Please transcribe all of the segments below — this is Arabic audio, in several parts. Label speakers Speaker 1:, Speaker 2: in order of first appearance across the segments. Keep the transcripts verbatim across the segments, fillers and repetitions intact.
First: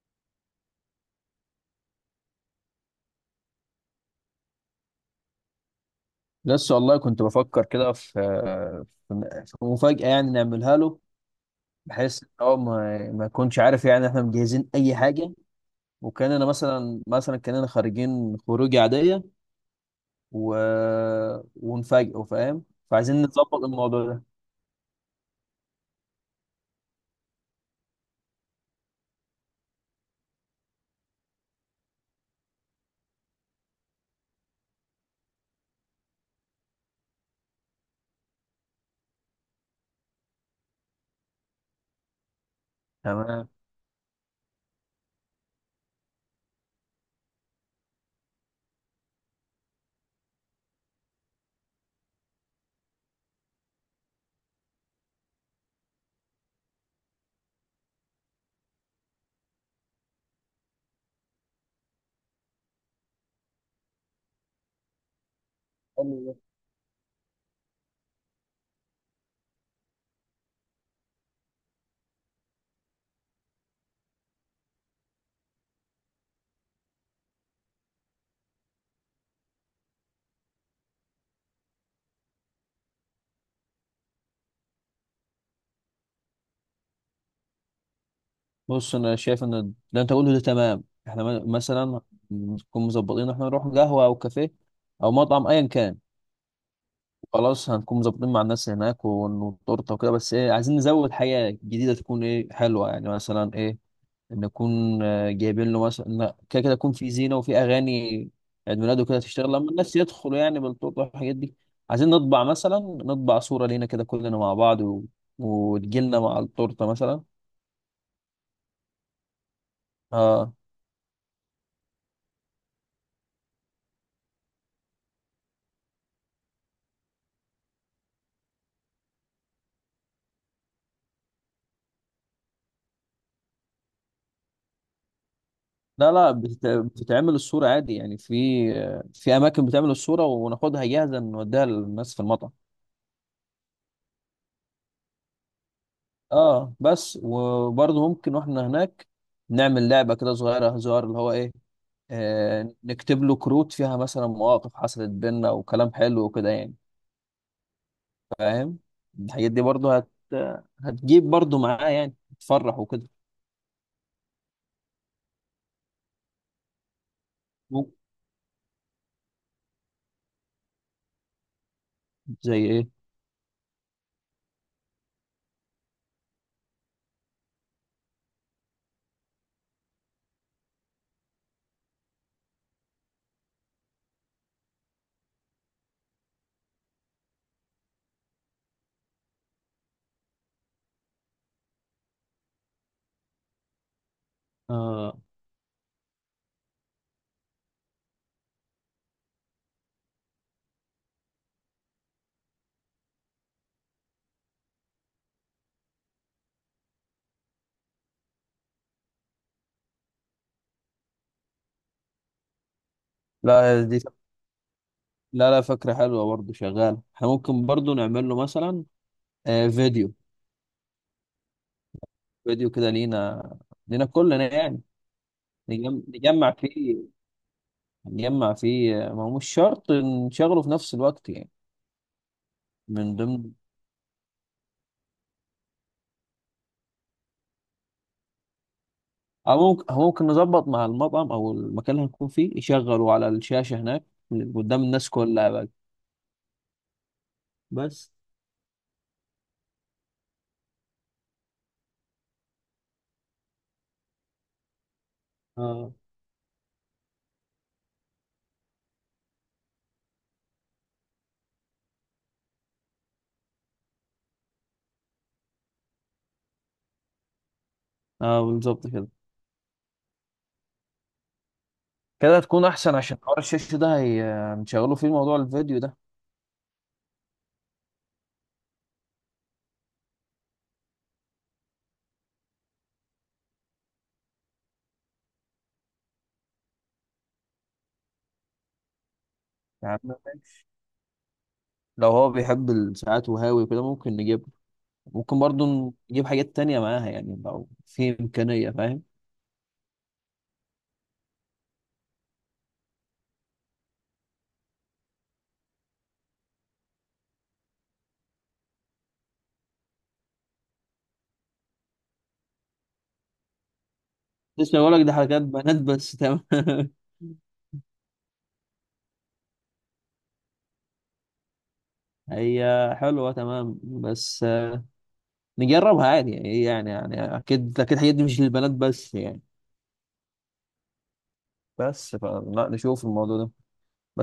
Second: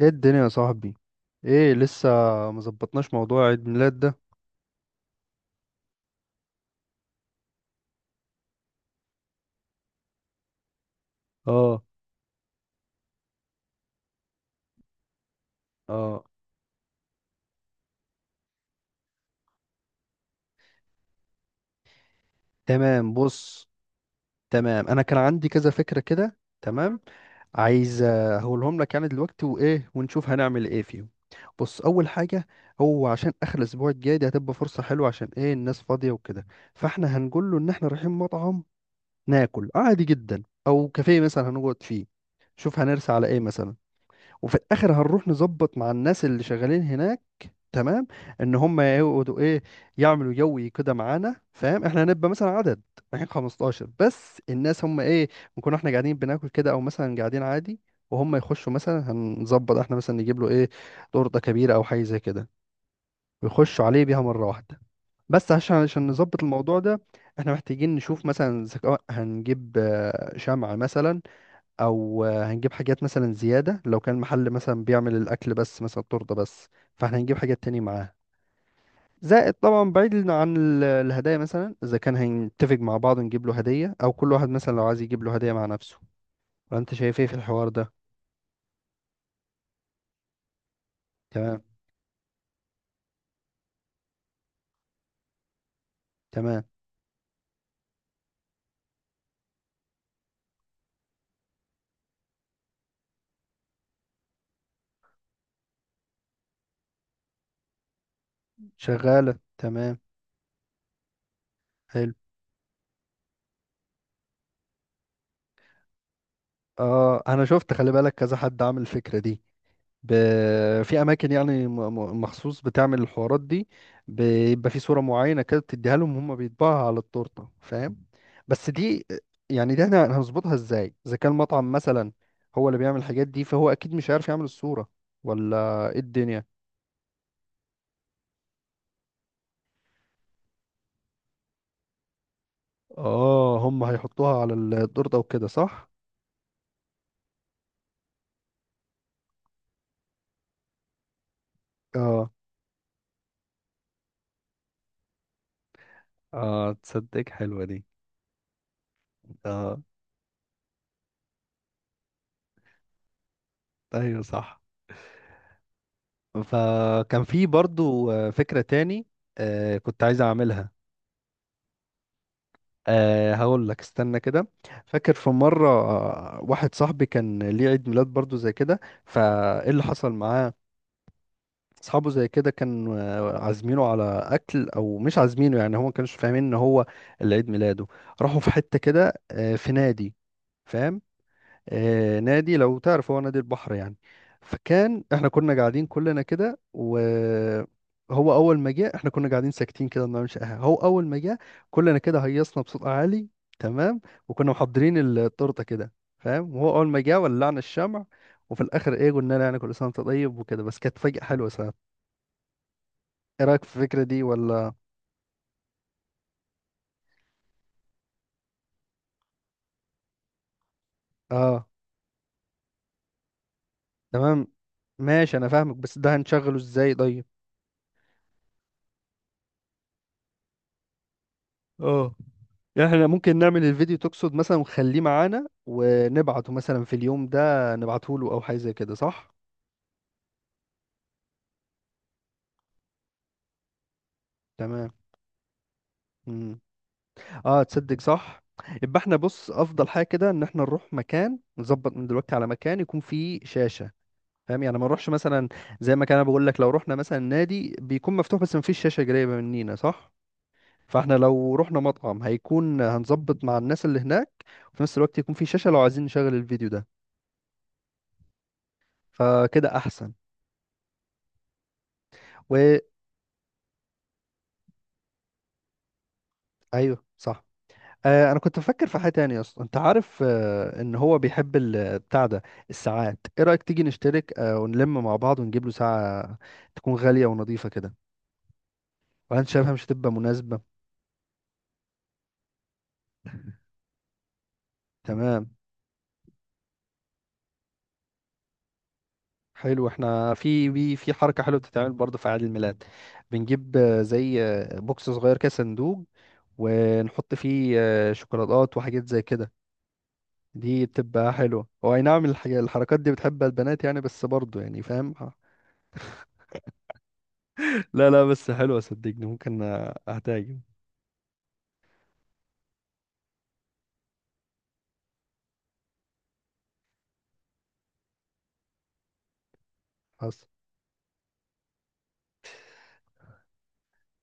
Speaker 1: ايه الدنيا يا صاحبي؟ ايه لسه مظبطناش موضوع عيد ميلاد ده؟
Speaker 2: لسه والله كنت بفكر كده في في في مفاجأة يعني نعملها له،
Speaker 1: اه.
Speaker 2: بحيث ان هو ما ما يكونش عارف يعني احنا مجهزين اي حاجة،
Speaker 1: اه،
Speaker 2: وكاننا مثلا مثلا كاننا خارجين خروج عادية و... ونفاجئه، فاهم؟
Speaker 1: تمام،
Speaker 2: فعايزين نظبط
Speaker 1: بص.
Speaker 2: الموضوع ده.
Speaker 1: تمام، انا كان عندي كذا فكرة كده. تمام، عايز آه، هقولهم لك يعني دلوقتي، وايه ونشوف هنعمل ايه فيهم. بص، اول حاجة، هو عشان اخر الاسبوع الجاي دي هتبقى فرصة حلوة، عشان ايه، الناس فاضية وكده. فاحنا هنقول له ان احنا رايحين مطعم ناكل عادي جدا، او كافيه مثلا هنقعد فيه. شوف هنرسى على ايه
Speaker 2: تمام،
Speaker 1: مثلا. وفي الاخر هنروح نظبط مع الناس اللي شغالين هناك، تمام، ان هم يقعدوا ايه، يعملوا يوي كده معانا، فاهم؟ احنا هنبقى مثلا عدد رايحين خمستاشر، بس الناس هم ايه، نكون احنا قاعدين بناكل كده، او مثلا قاعدين عادي، وهم يخشوا. مثلا هنظبط احنا مثلا نجيب له ايه، تورته كبيره او حاجه زي كده، ويخشوا عليه بيها مره واحده. بس عشان عشان
Speaker 2: حلو ده.
Speaker 1: نظبط الموضوع ده، احنا محتاجين نشوف مثلا ذكاء، هنجيب آه، شمع مثلا، او آه، هنجيب حاجات مثلا زياده لو كان محل مثلا بيعمل الاكل بس مثلا تورته بس، فاحنا هنجيب حاجات تانية معاه، زائد طبعا بعيد عن ال- الهدايا مثلا، اذا كان هنتفق مع بعض نجيب له هدية، او كل واحد مثلا لو عايز يجيب له هدية مع نفسه. فانت شايف ايه في الحوار ده؟
Speaker 2: بص، انا شايف ان اللي انت قوله ده تمام. احنا م-
Speaker 1: تمام.
Speaker 2: مثلا نكون مظبطين إن احنا نروح قهوة او كافيه او مطعم ايا كان.
Speaker 1: تمام،
Speaker 2: خلاص، هنكون مظبطين مع الناس هناك والتورته وكده، بس ايه، عايزين نزود حاجه جديده تكون ايه، حلوه يعني. مثلا ايه، نكون آه، جايبين له مثلا، لا، كده كده يكون في زينه وفي اغاني عيد ميلاده كده،
Speaker 1: شغالة.
Speaker 2: تشتغل لما الناس
Speaker 1: تمام،
Speaker 2: يدخلوا يعني بالتورته والحاجات دي. عايزين
Speaker 1: حلو.
Speaker 2: نطبع، مثلا نطبع صوره لينا كده كلنا مع بعض، و... وتجيلنا مع التورته مثلا.
Speaker 1: اه، انا شفت، خلي بالك كذا حد عامل الفكرة دي ب...
Speaker 2: اه،
Speaker 1: في اماكن يعني م- م- مخصوص بتعمل الحوارات دي، بيبقى في صورة معينة كده بتديها لهم، هم بيطبعها على التورتة، فاهم؟ بس دي، يعني دي احنا هنظبطها ازاي اذا كان مطعم مثلا هو اللي بيعمل الحاجات دي، فهو اكيد مش عارف يعمل الصورة ولا ايه
Speaker 2: لا لا،
Speaker 1: الدنيا؟
Speaker 2: بتت... بتتعمل الصوره عادي يعني، في آه، في اماكن بتعمل الصوره وناخدها جاهزه، نوديها للناس في المطعم.
Speaker 1: اه، هم هيحطوها على التورتة وكده، صح؟
Speaker 2: اه، بس وبرضه ممكن واحنا هناك نعمل لعبة كده صغيرة، هزار اللي هو ايه.
Speaker 1: اه.
Speaker 2: آه نكتب له كروت فيها مثلا مواقف حصلت بينا وكلام حلو وكده
Speaker 1: اه،
Speaker 2: يعني،
Speaker 1: تصدق، حلوة دي.
Speaker 2: فاهم؟ الحاجات دي
Speaker 1: اه.
Speaker 2: برضه هت هتجيب برضه معاه يعني، تفرح وكده.
Speaker 1: ايوه صح. فكان في
Speaker 2: ممكن.
Speaker 1: برضو آه، فكرة تاني آه، كنت عايز اعملها.
Speaker 2: زي ايه؟
Speaker 1: أه، هقول لك، استنى كده. فاكر في مرة آه، واحد صاحبي كان ليه عيد ميلاد برضو زي كده، فايه اللي حصل معاه، اصحابه زي كده كانوا آه، عازمينه على اكل او مش عازمينه، يعني هو ما كانش فاهمين ان هو اللي عيد ميلاده. راحوا في حتة كده آه، في نادي، فاهم؟ آه، نادي، لو تعرف هو نادي البحر يعني. فكان
Speaker 2: آه
Speaker 1: احنا كنا قاعدين كلنا كده، وهو اول ما جه احنا كنا قاعدين ساكتين كده ما بنعملش اي حاجه، هو اول ما جه كلنا كده هيصنا بصوت عالي، تمام. وكنا محضرين التورته كده، فاهم؟ وهو اول ما جه ولعنا الشمع، وفي الاخر ايه قلنا له يعني كل سنه وانت طيب وكده، بس كانت فجأة حلوه ساعات. ايه رايك في
Speaker 2: لا، دي،
Speaker 1: الفكره دي ولا؟
Speaker 2: لا لا، فكرة حلوة برضه، شغالة. احنا ممكن برضه نعمل له مثلا آه فيديو
Speaker 1: اه،
Speaker 2: فيديو كده لينا لينا
Speaker 1: تمام،
Speaker 2: كلنا يعني.
Speaker 1: ماشي، انا فاهمك، بس
Speaker 2: نجم-
Speaker 1: ده
Speaker 2: نجمع
Speaker 1: هنشغله ازاي
Speaker 2: فيه،
Speaker 1: طيب؟
Speaker 2: نجمع فيه، ما هو مش شرط نشغله في نفس الوقت يعني.
Speaker 1: اه، يعني احنا
Speaker 2: من
Speaker 1: ممكن
Speaker 2: ضمن.
Speaker 1: نعمل الفيديو تقصد مثلا ونخليه معانا ونبعته مثلا في اليوم ده، نبعته له او حاجه زي كده، صح؟
Speaker 2: أو ممكن أو ممكن نظبط مع المطعم أو المكان اللي هنكون فيه، يشغلوا على الشاشة هناك قدام
Speaker 1: تمام.
Speaker 2: الناس كلها بقى.
Speaker 1: مم. اه، تصدق،
Speaker 2: بس
Speaker 1: صح. يبقى احنا، بص، افضل حاجه كده ان احنا نروح مكان، نظبط من دلوقتي على مكان يكون فيه شاشه، فاهم؟ يعني ما نروحش مثلا
Speaker 2: اه،
Speaker 1: زي ما كان انا بقول لك، لو رحنا مثلا نادي بيكون مفتوح بس ما فيش شاشه قريبه مننا، صح. فاحنا لو رحنا مطعم هيكون هنظبط مع الناس اللي هناك، وفي نفس الوقت يكون في شاشه لو عايزين نشغل الفيديو ده.
Speaker 2: اه بالظبط كده.
Speaker 1: فكده احسن.
Speaker 2: كده تكون أحسن، عشان حوار الشاشة ده هي- هنشغله فيه موضوع الفيديو ده.
Speaker 1: ايوه صح. آه انا كنت بفكر في حاجه تانية يا اسطى، انت عارف آه ان هو بيحب ال- بتاع ده، الساعات. ايه رايك تيجي نشترك آه ونلم مع بعض ونجيب له ساعه تكون غاليه ونظيفه كده، وانا شايفها مش
Speaker 2: يعني
Speaker 1: هتبقى مناسبه.
Speaker 2: لو هو بيحب الساعات وهاوي وكده، ممكن نجيب، ممكن
Speaker 1: تمام،
Speaker 2: برضه نجيب حاجات تانية معاها يعني لو في إمكانية، فاهم؟
Speaker 1: حلو. احنا في في في حركه حلوه بتتعمل برضه في عيد الميلاد، بنجيب آه، زي آه، بوكس صغير كده، صندوق، ونحط فيه آه، شوكولاتات وحاجات زي كده. دي بتبقى حلوة، هو اي نعم الحاجة- الحركات دي بتحبها البنات يعني، بس برضه
Speaker 2: لسه
Speaker 1: يعني،
Speaker 2: بقول لك ده
Speaker 1: فاهم؟
Speaker 2: حاجات بنات، بس تمام.
Speaker 1: لا لا، بس حلوة صدقني، ممكن اهتاجم.
Speaker 2: هي حلوة تمام، بس آه، نجربها عادي يعني. إيه يعني يعني أكيد أكيد الحاجات دي مش للبنات بس يعني.
Speaker 1: حصل.
Speaker 2: بس فلا نشوف الموضوع ده،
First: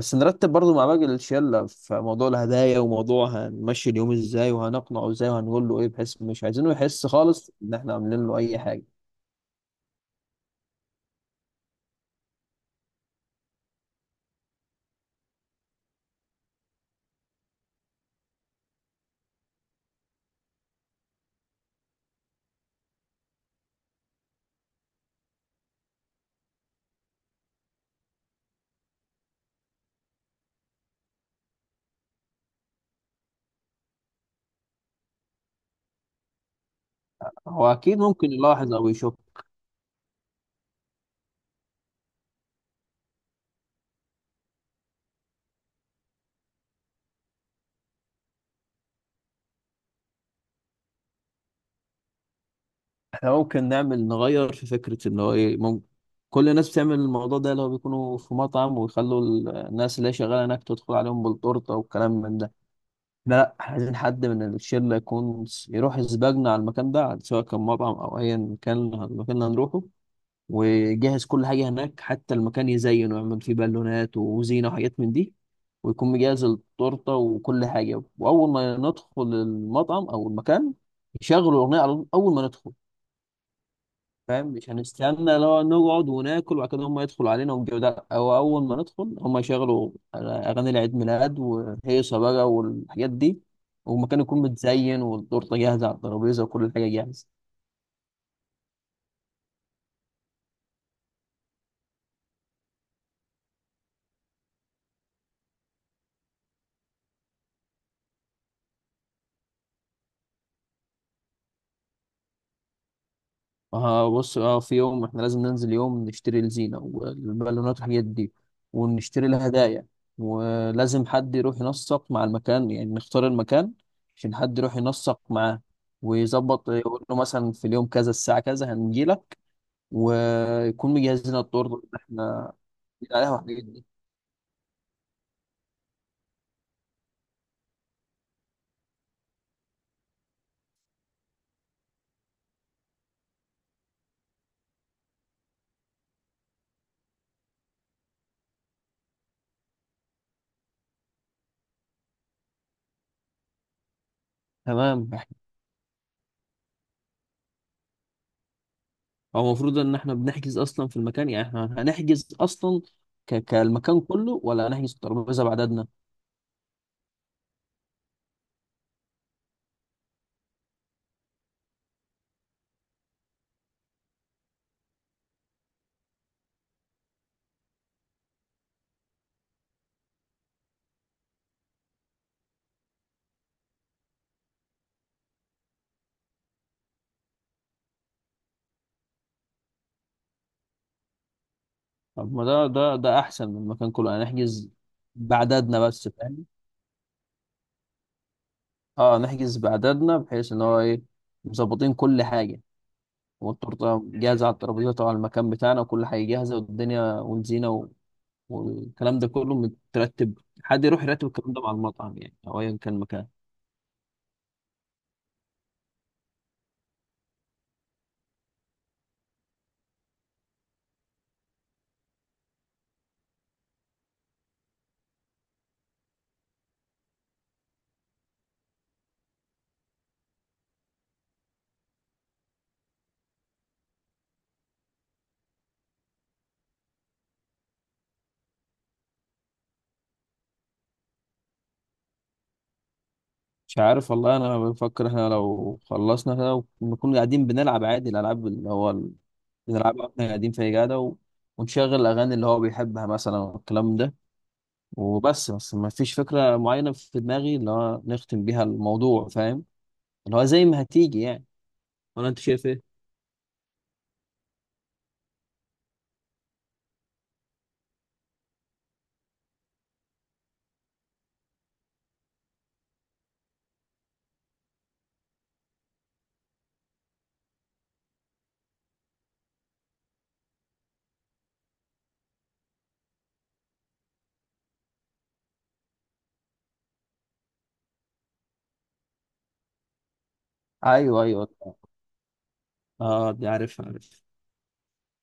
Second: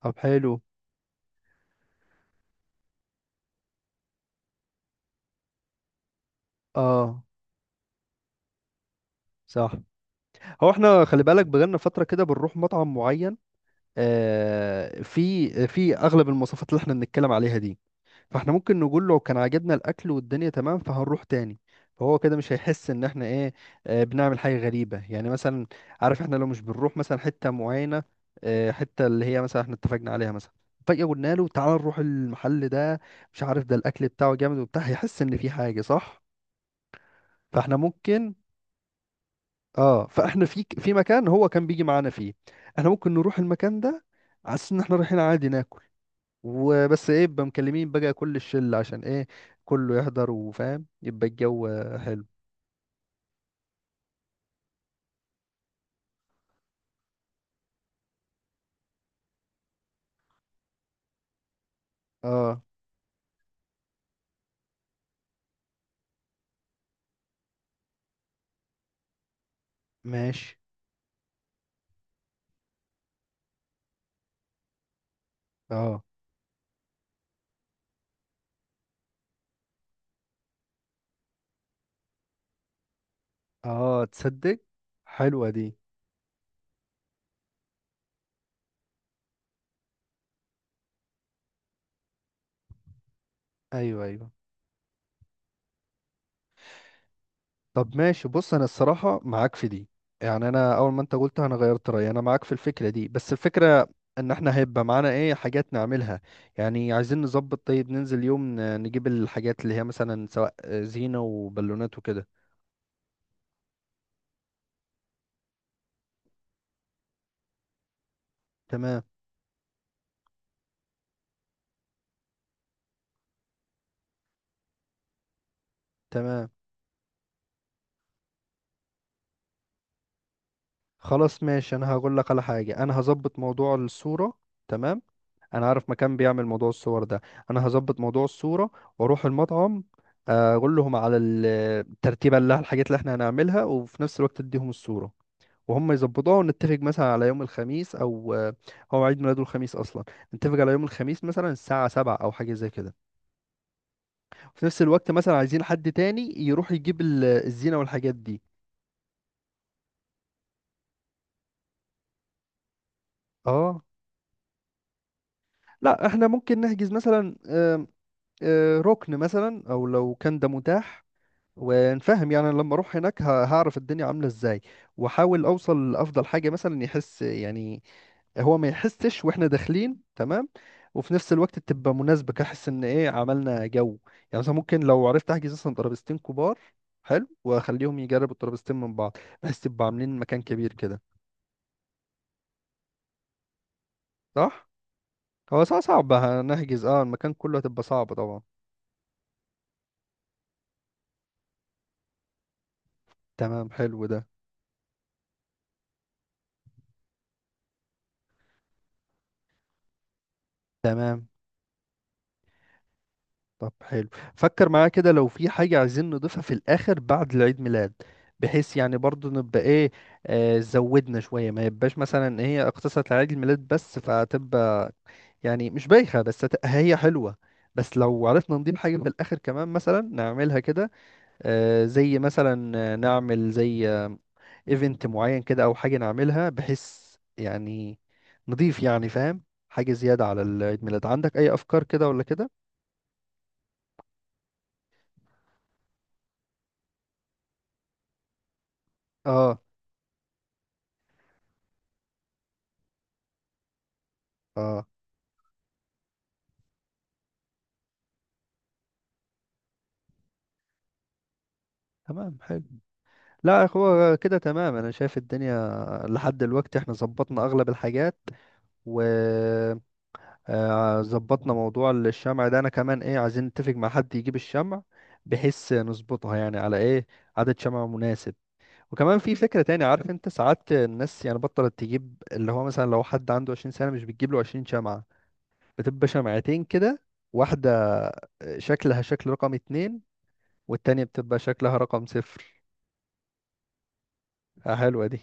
Speaker 1: طب،
Speaker 2: نرتب
Speaker 1: حلو.
Speaker 2: برضو مع باقي الشلة في موضوع الهدايا، وموضوع هنمشي اليوم ازاي، وهنقنعه ازاي، وهنقول له ايه، بحيث مش عايزينه يحس
Speaker 1: اه،
Speaker 2: خالص ان احنا عاملين له اي حاجة.
Speaker 1: صح. هو احنا خلي بالك بقالنا فترة كده بنروح مطعم معين، آه في في اغلب المواصفات اللي احنا بنتكلم عليها دي، فاحنا ممكن نقول له كان عجبنا الاكل والدنيا تمام فهنروح تاني، فهو كده مش هيحس ان احنا ايه، آه، بنعمل حاجه غريبه يعني مثلا. عارف، احنا لو مش بنروح مثلا حته معينه، آه، حته اللي هي مثلا احنا اتفقنا عليها مثلا، فجاه قلنا له تعال نروح المحل ده، مش عارف ده الاكل بتاعه جامد وبتاع، هيحس ان في حاجه، صح.
Speaker 2: هو
Speaker 1: فاحنا
Speaker 2: اكيد ممكن
Speaker 1: ممكن،
Speaker 2: يلاحظ او يشوف.
Speaker 1: اه، فاحنا في في مكان هو كان بيجي معانا فيه، احنا ممكن نروح المكان ده على أساس ان احنا رايحين عادي ناكل، وبس ايه يبقى مكلمين بقى كل الشلة، عشان ايه كله يحضر وفاهم يبقى الجو حلو.
Speaker 2: احنا ممكن نعمل نغير في فكرة ان هو ايه. ممكن كل الناس بتعمل الموضوع ده لو بيكونوا في مطعم، ويخلوا الناس اللي هي شغالة هناك تدخل عليهم بالتورتة والكلام من ده.
Speaker 1: اه،
Speaker 2: لا لا، احنا عايزين حد من الشلة يكون س- يروح يسبقنا على المكان ده، سواء كان مطعم أو أيا كان المكان اللي هنروحه،
Speaker 1: ماشي.
Speaker 2: ويجهز كل حاجة هناك، حتى المكان يزين ويعمل فيه بالونات وزينة وحاجات من دي،
Speaker 1: اه.
Speaker 2: ويكون مجهز التورتة وكل حاجة. وأول ما ندخل المطعم أو المكان يشغلوا الأغنية على طول أول ما ندخل،
Speaker 1: اه،
Speaker 2: فاهم؟
Speaker 1: تصدق،
Speaker 2: مش هنستنى
Speaker 1: حلوة
Speaker 2: لو
Speaker 1: دي.
Speaker 2: نقعد وناكل وبعد كده هم يدخلوا علينا ونجيب ده، او اول ما ندخل هم يشغلوا اغاني العيد ميلاد وهيصه بقى والحاجات دي،
Speaker 1: ايوه
Speaker 2: والمكان
Speaker 1: ايوه.
Speaker 2: يكون متزين والتورته جاهزه على الترابيزه وكل حاجه جاهزه.
Speaker 1: طب، ماشي، بص، انا الصراحة معاك في دي، يعني انا اول ما انت قلت انا غيرت رأيي، انا معاك في الفكرة دي، بس الفكرة ان احنا هيبقى معانا ايه حاجات نعملها. يعني عايزين نظبط، طيب ننزل يوم ن- نجيب الحاجات اللي هي مثلا، سواء زينة وبالونات وكده.
Speaker 2: اه بص، اه، في يوم احنا لازم ننزل يوم نشتري الزينه والبالونات والحاجات دي،
Speaker 1: تمام.
Speaker 2: ونشتري الهدايا، ولازم حد يروح ينسق مع المكان. يعني نختار المكان عشان حد يروح ينسق معاه،
Speaker 1: تمام.
Speaker 2: ويظبط يقول له مثلا في اليوم كذا الساعة كذا هنجيلك، ويكون مجهز لنا
Speaker 1: خلاص،
Speaker 2: الطرد
Speaker 1: ماشي،
Speaker 2: اللي
Speaker 1: انا هقول لك على
Speaker 2: احنا
Speaker 1: حاجه، انا
Speaker 2: بنقول عليها
Speaker 1: هظبط
Speaker 2: والحاجات
Speaker 1: موضوع
Speaker 2: دي.
Speaker 1: الصوره. تمام. انا عارف مكان بيعمل موضوع الصور ده، انا هظبط موضوع الصوره، واروح المطعم، آه، اقول لهم على ال- الترتيبه اللي الحاجات اللي احنا هنعملها، وفي نفس الوقت اديهم الصوره، وهم يظبطوها. ونتفق مثلا على يوم الخميس او آه، هو عيد ميلاده الخميس اصلا، نتفق على يوم الخميس مثلا الساعه سبعة او حاجه زي كده، وفي نفس الوقت
Speaker 2: تمام.
Speaker 1: مثلا
Speaker 2: احنا
Speaker 1: عايزين حد تاني يروح يجيب ال- الزينه والحاجات دي.
Speaker 2: هو المفروض ان احنا بنحجز اصلا في المكان، يعني احنا هنحجز اصلا ك...
Speaker 1: اه.
Speaker 2: كالمكان كله، ولا هنحجز الترابيزه بعددنا؟
Speaker 1: لا، احنا ممكن نحجز مثلا آه، ركن مثلا، او لو كان ده متاح، ونفهم يعني لما اروح هناك ه- هعرف الدنيا عامله ازاي، واحاول اوصل لافضل حاجه مثلا، يحس يعني، هو ما يحسش واحنا داخلين، تمام. وفي نفس الوقت تبقى مناسبه كحس ان ايه، عملنا جو. يعني مثلا ممكن لو عرفت احجز مثلا ترابيزتين كبار، حلو، واخليهم يجربوا الترابيزتين من بعض، بحيث تبقى عاملين مكان كبير كده،
Speaker 2: طب ما ده ده ده احسن من المكان كله. هنحجز
Speaker 1: صح. هو صعب
Speaker 2: بعددنا بس،
Speaker 1: صعب
Speaker 2: فاهم؟
Speaker 1: هنحجز، اه المكان كله هتبقى صعبه طبعا.
Speaker 2: اه، نحجز بعددنا بحيث ان هو ايه، مظبطين كل حاجه،
Speaker 1: تمام،
Speaker 2: والتورته
Speaker 1: حلو ده.
Speaker 2: جاهزه على الترابيزه طبعا، المكان بتاعنا وكل حاجه جاهزه، والدنيا والزينه و... والكلام ده كله مترتب. حد يروح يرتب
Speaker 1: تمام،
Speaker 2: الكلام ده مع المطعم يعني، او ايا كان مكان.
Speaker 1: طب حلو، فكر معايا كده لو في حاجة عايزين نضيفها في الآخر بعد العيد ميلاد، بحيث يعني برضو نبقى ايه، آه زودنا شوية، ما يبقاش مثلا إن هي اقتصرت على عيد الميلاد بس، فتبقى يعني مش بايخة، بس هت- هي حلوة، بس لو عرفنا نضيف حاجة في الآخر كمان مثلا نعملها كده، آه زي مثلا آه، نعمل زي آه ايفنت معين كده، أو حاجة نعملها بحيث يعني نضيف يعني، فاهم؟ حاجة زيادة على العيد ميلاد. عندك أي أفكار كده ولا كده؟
Speaker 2: مش عارف والله، انا بفكر احنا لو خلصنا كده ونكون قاعدين بنلعب عادي الالعاب اللي هو ال-
Speaker 1: اه.
Speaker 2: بنلعبها واحنا قاعدين في قاعده، و... ونشغل الاغاني اللي هو بيحبها مثلا والكلام ده.
Speaker 1: اه،
Speaker 2: وبس بس ما فيش فكره معينه في دماغي اللي هو نختم بيها الموضوع، فاهم؟ اللي هو زي ما هتيجي يعني. ولا
Speaker 1: تمام،
Speaker 2: انت
Speaker 1: حلو.
Speaker 2: شايف ايه؟
Speaker 1: لا، هو كده تمام، انا شايف الدنيا لحد دلوقتي احنا ظبطنا اغلب الحاجات، وظبطنا موضوع الشمع ده. انا كمان ايه عايزين نتفق مع حد يجيب الشمع، بحيث نظبطها يعني على ايه عدد شمع مناسب. وكمان في فكرة تاني، عارف انت ساعات الناس يعني بطلت تجيب اللي هو مثلا لو حد عنده عشرين سنة مش بتجيب له عشرين شمعة، بتبقى شمعتين كده، واحدة شكلها شكل رقم اتنين، والتانية
Speaker 2: ايوه
Speaker 1: بتبقى
Speaker 2: ايوه،
Speaker 1: شكلها رقم صفر.
Speaker 2: اه دي عارف عارف.
Speaker 1: آه، حلوة دي.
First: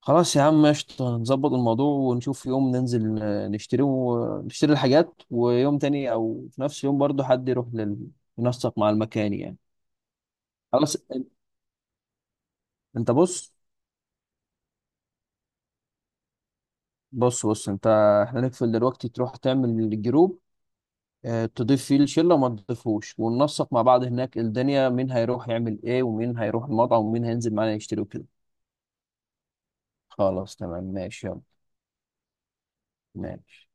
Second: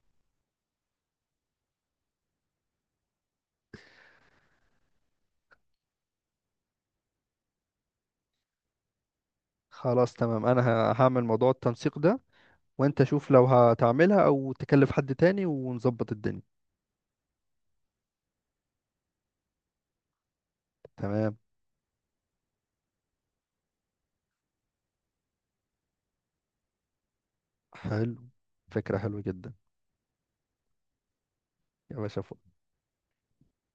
Speaker 2: خلاص يا عم، قشطة، نظبط الموضوع ونشوف يوم ننزل آه، نشتري، ونشتري الحاجات، ويوم تاني او في نفس اليوم برضه حد يروح لل... ينسق مع المكان يعني.
Speaker 1: خلاص، تمام، انا ه-
Speaker 2: خلاص.
Speaker 1: هعمل
Speaker 2: أن-
Speaker 1: موضوع التنسيق ده، وانت
Speaker 2: انت
Speaker 1: شوف لو
Speaker 2: بص
Speaker 1: هتعملها او تكلف حد تاني ونظبط الدنيا.
Speaker 2: بص بص انت، احنا نقفل دلوقتي، تروح تعمل الجروب،
Speaker 1: تمام،
Speaker 2: اه، تضيف فيه الشله وما تضيفوش، وننسق مع بعض هناك الدنيا، مين هيروح يعمل ايه، ومين هيروح المطعم، ومين هينزل معانا يشتري
Speaker 1: حلو،
Speaker 2: وكده.
Speaker 1: فكرة حلوة جدا
Speaker 2: خلاص تمام، ماشي، يلا.
Speaker 1: يا باشا.
Speaker 2: ماشي.